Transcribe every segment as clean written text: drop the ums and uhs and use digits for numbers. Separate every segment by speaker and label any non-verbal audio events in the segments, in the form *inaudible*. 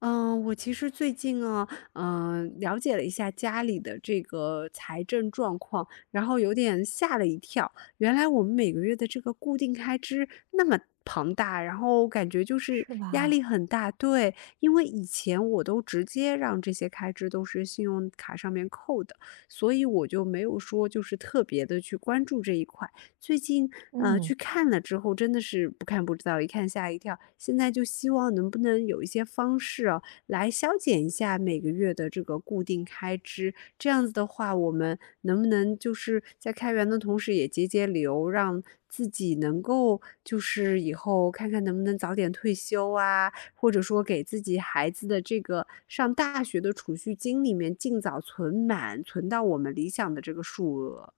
Speaker 1: 嗯，我其实最近啊，了解了一下家里的这个财政状况，然后有点吓了一跳。原来我们每个月的这个固定开支那么庞大，然后感觉就是
Speaker 2: 是
Speaker 1: 压
Speaker 2: 吧？
Speaker 1: 力很大。对，因为以前我都直接让这些开支都是信用卡上面扣的，所以我就没有说就是特别的去关注这一块。最近，去
Speaker 2: 嗯，
Speaker 1: 看了之后，真的是不看不知道，一看吓一跳。现在就希望能不能有一些方式啊，来消减一下每个月的这个固定开支。这样子的话，我们能不能就是在开源的同时也节流，让自己能够就是以后看看能不能早点退休啊，或者说给自己孩子的这个上大学的储蓄金里面尽早存满，存到我们理想的这个数额。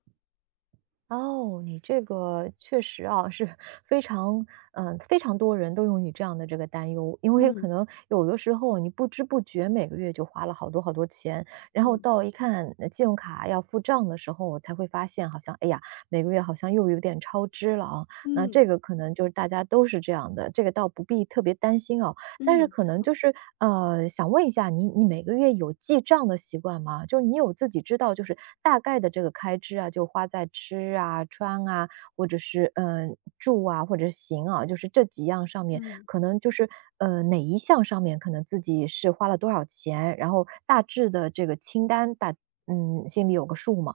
Speaker 2: 哦，你这个确实啊，是非常，非常多人都有你这样的这个担忧，因为
Speaker 1: 嗯
Speaker 2: 可能有的时候你不知不觉每个月就花了好多好多钱，然后
Speaker 1: 嗯。
Speaker 2: 到一看信用卡要付账的时候，我才会发现好像，哎呀，每个月好像又有点超支了啊。那
Speaker 1: 嗯。
Speaker 2: 这个可能就是大家都是这样的，这个倒不必特别担心啊。但是
Speaker 1: 嗯
Speaker 2: 可能就是，想问一下你，你每个月有记账的习惯吗？就是你有自己知道，就是大概的这个开支啊，就花在吃啊、穿啊，或者是住啊，或者是行啊，就是这几样上面，
Speaker 1: 嗯
Speaker 2: 可能就是哪一项上面可能自己是花了多少钱，然后大致的这个清单大，嗯，心里有个数嘛。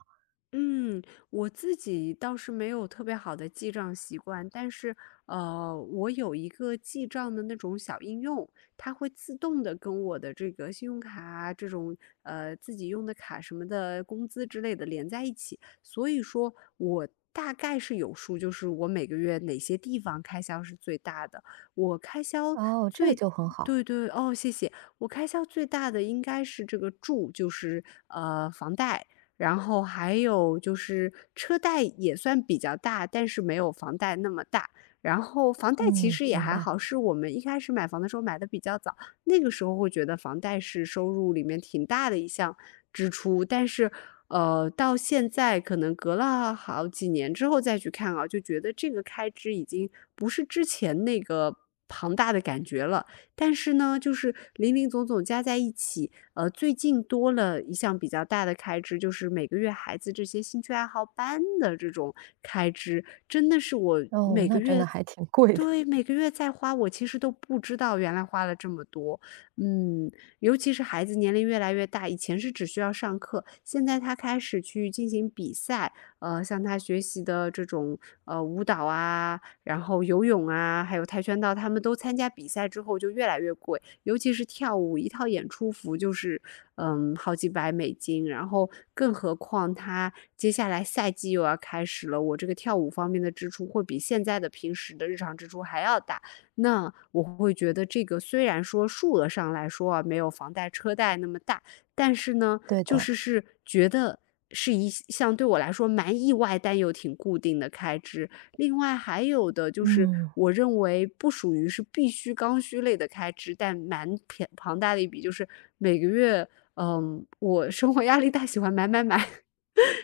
Speaker 1: 嗯，我自己倒是没有特别好的记账习惯，但是我有一个记账的那种小应用，它会自动的跟我的这个信用卡啊这种呃自己用的卡什么的工资之类的连在一起，所以说我大概是有数，就是我每个月哪些地方开销是最大的，我开销
Speaker 2: 哦，这个
Speaker 1: 最。
Speaker 2: 就很好，
Speaker 1: 对对哦，谢谢。我开销最大的应该是这个住，就是呃房贷，然后还有就是车贷也算比较大，但是没有房贷那么大。然后房贷其
Speaker 2: 嗯，
Speaker 1: 实也
Speaker 2: 明
Speaker 1: 还
Speaker 2: 白。
Speaker 1: 好，是我们一开始买房的时候买的比较早，那个时候会觉得房贷是收入里面挺大的一项支出，但是，到现在可能隔了好几年之后再去看啊，就觉得这个开支已经不是之前那个庞大的感觉了。但是呢，就是林林总总加在一起，最近多了一项比较大的开支，就是每个月孩子这些兴趣爱好班的这种开支，真的是我
Speaker 2: 哦，
Speaker 1: 每个
Speaker 2: 那真
Speaker 1: 月
Speaker 2: 的还挺贵的，
Speaker 1: 对，
Speaker 2: *laughs*
Speaker 1: 每个月在花，我其实都不知道原来花了这么多。嗯，尤其是孩子年龄越来越大，以前是只需要上课，现在他开始去进行比赛，像他学习的这种呃舞蹈啊，然后游泳啊，还有跆拳道，他们都参加比赛之后就越来越贵，尤其是跳舞，一套演出服就是，嗯，好几百美金，然后更何况他接下来赛季又要开始了，我这个跳舞方面的支出会比现在的平时的日常支出还要大。那我会觉得这个虽然说数额上来说啊，没有房贷、车贷那么大，但是呢，
Speaker 2: 对
Speaker 1: 就
Speaker 2: 的，
Speaker 1: 是是觉得是一项对我来说蛮意外但又挺固定的开支，另外还有的就是，
Speaker 2: 嗯，
Speaker 1: 我认为不属于是必须刚需类的开支，但蛮偏庞大的一笔，就是每个月，嗯，我生活压力大，喜欢买买买，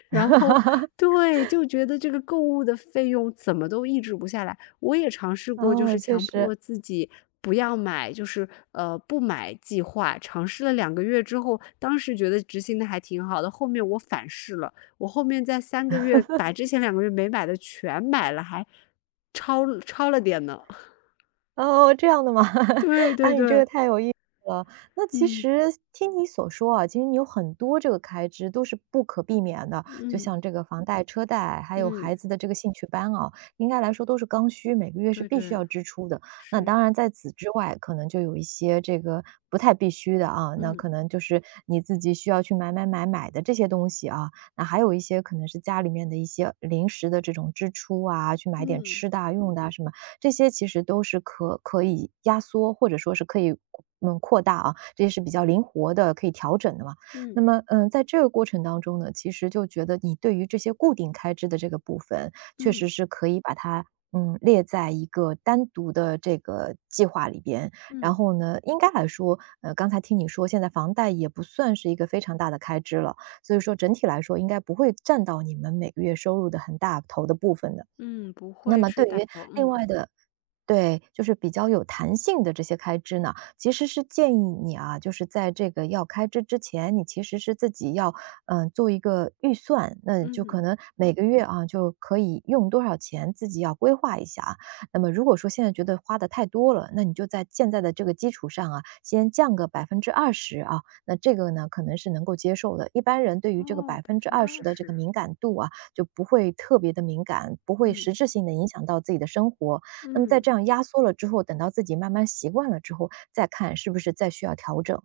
Speaker 1: 然后
Speaker 2: *laughs*
Speaker 1: 对，就觉得这个购物的费用怎么都抑制不下来。我也尝试过，就
Speaker 2: 哦，
Speaker 1: 是
Speaker 2: 确
Speaker 1: 强
Speaker 2: 实。
Speaker 1: 迫自己不要买，就是不买计划。尝试了两个月之后，当时觉得执行的还挺好的。后面我反噬了，我后面在3个月把之前两个月没买的全买了，还超了点呢。*laughs*
Speaker 2: 哦，这样的吗？*laughs*
Speaker 1: 对对
Speaker 2: 哎，你这
Speaker 1: 对，
Speaker 2: 个太有意思了。那其
Speaker 1: 嗯
Speaker 2: 实听你所说啊，其实你有很多这个开支都是不可避免的，就
Speaker 1: 嗯
Speaker 2: 像这个房贷、车贷，还有
Speaker 1: 嗯，
Speaker 2: 孩子的这个兴趣班啊，应该来说都是刚需，每个月是
Speaker 1: 对
Speaker 2: 必须要
Speaker 1: 对
Speaker 2: 支出的。那
Speaker 1: 是，
Speaker 2: 当然在此之外，可能就有一些这个不太必须的啊，那可
Speaker 1: 嗯
Speaker 2: 能就是你自己需要去买买买买的这些东西啊。那还有一些可能是家里面的一些临时的这种支出啊，去买点
Speaker 1: 嗯
Speaker 2: 吃的啊用的啊什么。这些其实都是可以压缩，或者说是可以扩大啊，这些是比较灵活的，可以调整的嘛。
Speaker 1: 嗯
Speaker 2: 那
Speaker 1: 嗯
Speaker 2: 么，嗯，在这个过程当中呢，其实就觉得你对于这些固定开支的这个部分，确实
Speaker 1: 嗯。
Speaker 2: 是可以把它列在一个单独的这个计划里边。然
Speaker 1: 嗯
Speaker 2: 后呢，应该来说，刚才听你说，现在房贷也不算是一个非常大的开支了，所以说整体来说应该不会占到你们每个月收入的很大头的部分的。
Speaker 1: 嗯，不
Speaker 2: 那
Speaker 1: 会
Speaker 2: 么
Speaker 1: 是
Speaker 2: 对
Speaker 1: 大
Speaker 2: 于
Speaker 1: 头，
Speaker 2: 另
Speaker 1: 嗯，
Speaker 2: 外的对，就是比较有弹性的这些开支呢，其实是建议你啊，就是在这个要开支之前，你其实是自己要，做一个预算，那就可
Speaker 1: 嗯。
Speaker 2: 能每个月啊，就可以用多少钱，自己要规划一下啊。那么如果说现在觉得花的太多了，那你就在现在的这个基础上啊，先降个百分之二十啊，那这个呢可能是能够接受的。一般人对于这个
Speaker 1: 哦
Speaker 2: 百
Speaker 1: 百
Speaker 2: 分之
Speaker 1: 分之
Speaker 2: 二十
Speaker 1: 二
Speaker 2: 的这个
Speaker 1: 十，
Speaker 2: 敏感度啊，就不会特别的敏感，不会
Speaker 1: 嗯，
Speaker 2: 实质性的影响到自己的生活。那么在
Speaker 1: 嗯。
Speaker 2: 这样压缩了之后，等到自己慢慢习惯了之后，再看是不是再需要调整。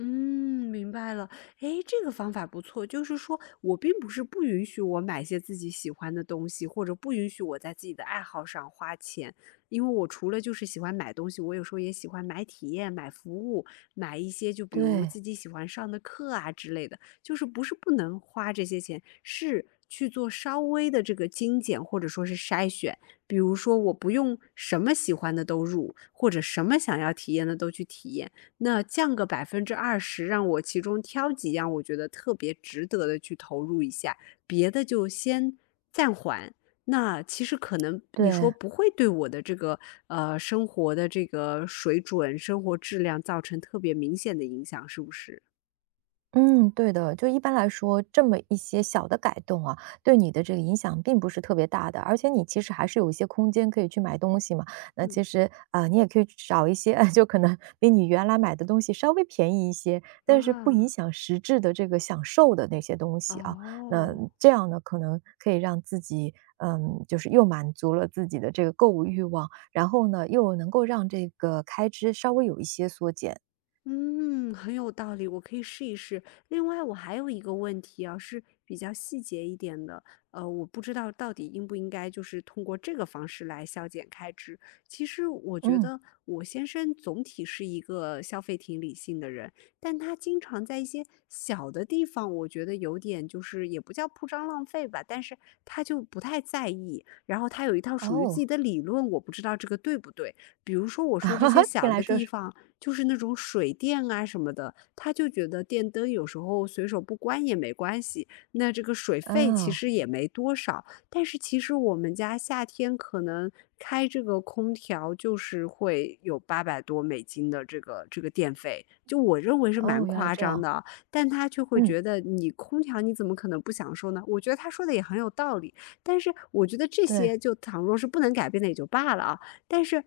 Speaker 1: 嗯，明白了。诶，这个方法不错，就是说我并不是不允许我买一些自己喜欢的东西，或者不允许我在自己的爱好上花钱，因为我除了就是喜欢买东西，我有时候也喜欢买体验、买服务、买一些就比如
Speaker 2: 对
Speaker 1: 自己喜欢上的课啊之类的，就是不是不能花这些钱，是去做稍微的这个精简或者说是筛选。比如说，我不用什么喜欢的都入，或者什么想要体验的都去体验。那降个百分之二十，让我其中挑几样我觉得特别值得的去投入一下，别的就先暂缓。那其实可能你说
Speaker 2: 对，
Speaker 1: 不会对我的这个生活的这个水准、生活质量造成特别明显的影响，是不是？
Speaker 2: 嗯，对的。就一般来说，这么一些小的改动啊，对你的这个影响并不是特别大的，而且你其实还是有一些空间可以去买东西嘛。那
Speaker 1: 嗯
Speaker 2: 其实你也可以去找一些，*laughs* 就可能比你原来买的东西稍微便宜一些，但是不影
Speaker 1: 啊，
Speaker 2: 响实质的这个享受的那些东西啊。那
Speaker 1: 哦，
Speaker 2: 这样呢，可能可以让自己，嗯，就是又满足了自己的这个购物欲望，然后呢，又能够让这个开支稍微有一些缩减。
Speaker 1: 嗯，很有道理，我可以试一试。另外，我还有一个问题啊，是比较细节一点的，我不知道到底应不应该就是通过这个方式来削减开支。其实我觉
Speaker 2: 嗯，
Speaker 1: 得我先生总体是一个消费挺理性的人，但他经常在一些小的地方，我觉得有点就是也不叫铺张浪费吧，但是他就不太在意。然后他有一套属于自己
Speaker 2: 哦，
Speaker 1: 的理论，我不知道这个对不对。比如说我说这些
Speaker 2: *laughs* 听
Speaker 1: 小
Speaker 2: 来
Speaker 1: 的
Speaker 2: 说
Speaker 1: 地
Speaker 2: 说
Speaker 1: 方。就是那种水电啊什么的，他就觉得电灯有时候随手不关也没关系，那这个水费其
Speaker 2: 啊，
Speaker 1: 实也没多少。但是其实我们家夏天可能开这个空调就是会有$800多的这个电费，就我认为是蛮
Speaker 2: 哦，原来
Speaker 1: 夸
Speaker 2: 这
Speaker 1: 张
Speaker 2: 样，
Speaker 1: 的啊但他却会
Speaker 2: 嗯，
Speaker 1: 觉得你空调你怎么可能不享受呢？我觉得他说的也很有道理，但是我觉得这
Speaker 2: 对，
Speaker 1: 些就倘若是不能改变的也就罢了啊，但是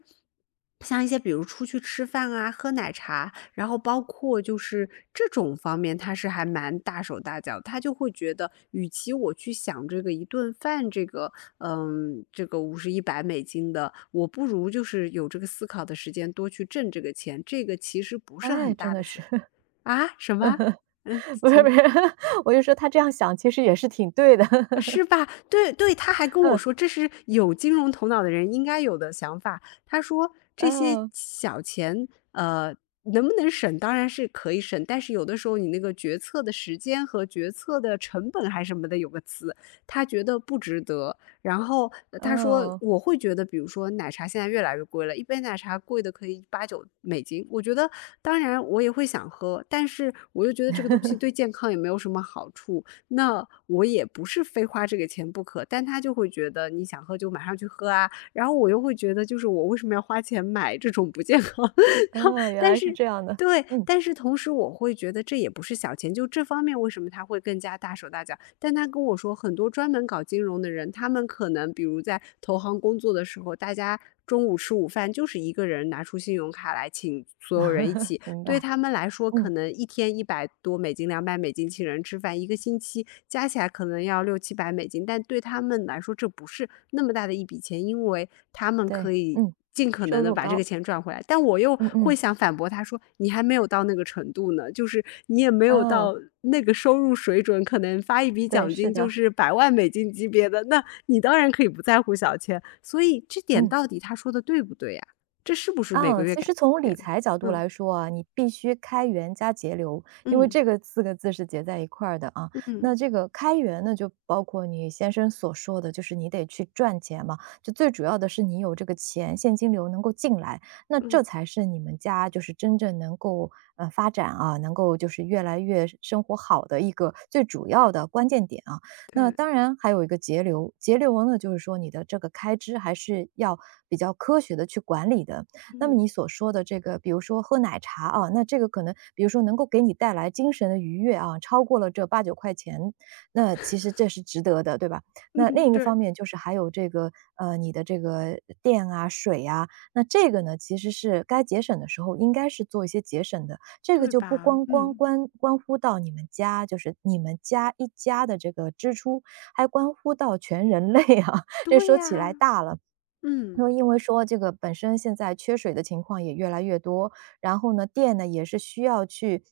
Speaker 1: 像一些比如出去吃饭啊、喝奶茶，然后包括就是这种方面，他是还蛮大手大脚，他就会觉得，与其我去想这个一顿饭这个，嗯，这个五十一百美金的，我不如就是有这个思考的时间，多去挣这个钱，这个其实不是很
Speaker 2: 哎，
Speaker 1: 大
Speaker 2: 真的
Speaker 1: 的
Speaker 2: 是，
Speaker 1: 钱
Speaker 2: *laughs*
Speaker 1: 啊？什么？嗯，
Speaker 2: 不是不
Speaker 1: 请
Speaker 2: 是，*laughs* 我就说他这样想其实也是挺对的，
Speaker 1: 是吧？对对，他
Speaker 2: *laughs*
Speaker 1: 还跟我
Speaker 2: 嗯，
Speaker 1: 说，这是有金融头脑的人应该有的想法。他说这些
Speaker 2: 哦，
Speaker 1: 小钱，能不能省，当然是可以省，但是有的时候你那个决策的时间和决策的成本还什么的有个词，他觉得不值得。然后他说，
Speaker 2: 哦，
Speaker 1: 我会觉得，比如说奶茶现在越来越贵了，一杯奶茶贵的可以$8到9。我觉得，当然我也会想喝，但是我又觉得这个东西对健康也没有什么好处。那我也不是非花这个钱不可，但他就会觉得你想喝就马上去喝啊，然后我又会觉得就是我为什么要花钱买这种不健康，*laughs* 然后
Speaker 2: 哦，原
Speaker 1: 但
Speaker 2: 来是
Speaker 1: 是
Speaker 2: 这样的，
Speaker 1: 对，
Speaker 2: 嗯，
Speaker 1: 但是同时我会觉得这也不是小钱，就这方面为什么他会更加大手大脚？但他跟我说，很多专门搞金融的人，他们可能比如在投行工作的时候，大家中午吃午饭就是一个人拿出信用卡来请所有人一
Speaker 2: *laughs*
Speaker 1: 起
Speaker 2: 明
Speaker 1: 对
Speaker 2: 白，
Speaker 1: 他们来说，可
Speaker 2: 嗯，
Speaker 1: 能一天$100多、$200请人吃饭一个星期加起来可能要$600到700，但对他们来说这不是那么大的一笔钱，因为他们可
Speaker 2: 对，
Speaker 1: 以
Speaker 2: 嗯，
Speaker 1: 尽可能
Speaker 2: 收
Speaker 1: 的
Speaker 2: 入
Speaker 1: 把这
Speaker 2: 高，
Speaker 1: 个钱赚回来。但我又
Speaker 2: 嗯
Speaker 1: 会
Speaker 2: 嗯，
Speaker 1: 想反驳他说：“你还没有到那个程度呢，就是你也没有
Speaker 2: 哦，
Speaker 1: 到那个收入水准，可能发一笔
Speaker 2: 对，
Speaker 1: 奖
Speaker 2: 是
Speaker 1: 金就
Speaker 2: 的，
Speaker 1: 是$1,000,000级别的，那你当然可以不在乎小钱。”所以这点
Speaker 2: 嗯。
Speaker 1: 到底他说的对不对呀？这是不是每个
Speaker 2: 啊，
Speaker 1: 月
Speaker 2: 其
Speaker 1: 改
Speaker 2: 实从
Speaker 1: 变
Speaker 2: 理
Speaker 1: 的？
Speaker 2: 财角度
Speaker 1: 嗯，
Speaker 2: 来说啊，你必须开源加节流，因为
Speaker 1: 嗯。
Speaker 2: 这个四个字是结在一块儿的啊。
Speaker 1: 嗯，
Speaker 2: 那这个开源呢，就包括你先生所说的，就是你得去赚钱嘛，就最主要的是你有这个钱，现金流能够进来，那
Speaker 1: 嗯，
Speaker 2: 这才是你们家就是真正能够发展啊，能够就是越来越生活好的一个最主要的关键点啊。那
Speaker 1: 对，
Speaker 2: 当然还有一个节流，节流呢，就是说你的这个开支还是要比较科学的去管理的。那么
Speaker 1: 嗯，
Speaker 2: 你所说的这个，比如说喝奶茶啊，那这个可能比如说能够给你带来精神的愉悦啊，超过了这八九块钱，那其实这是值得的，对吧？那另
Speaker 1: 嗯，
Speaker 2: 一个方
Speaker 1: 对，
Speaker 2: 面就是还有这个，你的这个电啊、水啊，那这个呢，其实是该节省的时候应该是做一些节省的。这个
Speaker 1: 对
Speaker 2: 就不
Speaker 1: 吧？
Speaker 2: 光光
Speaker 1: 嗯，
Speaker 2: 关乎到你们家，就是你们家一家的这个支出，还关乎到全人类啊，*laughs* 这
Speaker 1: 对
Speaker 2: 说起来
Speaker 1: 呀，
Speaker 2: 大了。那
Speaker 1: 嗯，
Speaker 2: 么，因为说这个本身现在缺水的情况也越来越多，然后呢，电呢也是需要去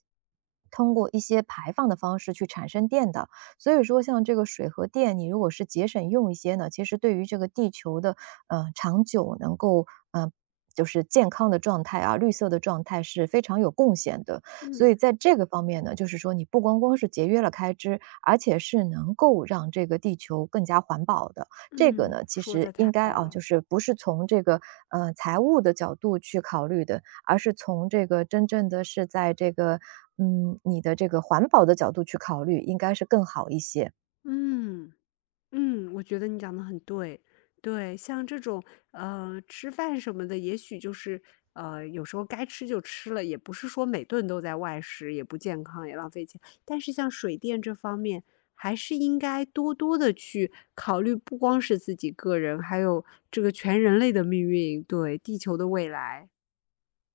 Speaker 2: 通过一些排放的方式去产生电的。所以说，像这个水和电，你如果是节省用一些呢，其实对于这个地球的长久能够嗯，就是健康的状态啊，绿色的状态是非常有贡献的。所
Speaker 1: 嗯，
Speaker 2: 以在这个方面呢，就是说你不光光是节约了开支，而且是能够让这个地球更加环保的。这个
Speaker 1: 嗯，
Speaker 2: 呢，其
Speaker 1: 说的
Speaker 2: 实应
Speaker 1: 太
Speaker 2: 该
Speaker 1: 好
Speaker 2: 啊，
Speaker 1: 了，
Speaker 2: 就是不是从这个财务的角度去考虑的，而是从这个真正的是在这个你的这个环保的角度去考虑，应该是更好一些。
Speaker 1: 嗯。嗯，我觉得你讲的很对。对，像这种，吃饭什么的，也许就是，有时候该吃就吃了，也不是说每顿都在外食，也不健康，也浪费钱。但是像水电这方面，还是应该多多的去考虑，不光是自己个人，还有这个全人类的命运，对，地球的未来。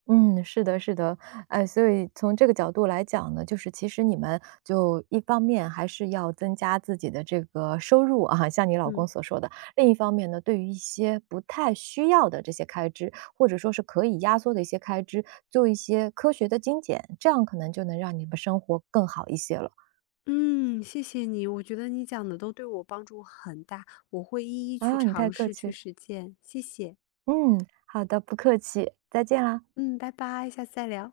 Speaker 2: 嗯，是的，是的，哎，所以从这个角度来讲呢，就是其实你们就一方面还是要增加自己的这个收入啊，像你老公
Speaker 1: 嗯，
Speaker 2: 所说的；另一方面呢，对于一些不太需要的这些开支，或者说是可以压缩的一些开支，做一些科学的精简，这样可能就能让你们生活更好一些了。
Speaker 1: 嗯，谢谢你，我觉得你讲的都对我帮助很大，我会一一去
Speaker 2: 啊，你太
Speaker 1: 尝
Speaker 2: 客
Speaker 1: 试
Speaker 2: 气
Speaker 1: 去
Speaker 2: 了，
Speaker 1: 实践，谢谢。
Speaker 2: 嗯，好的，不客气，再见啦。
Speaker 1: 嗯，拜拜，下次再聊。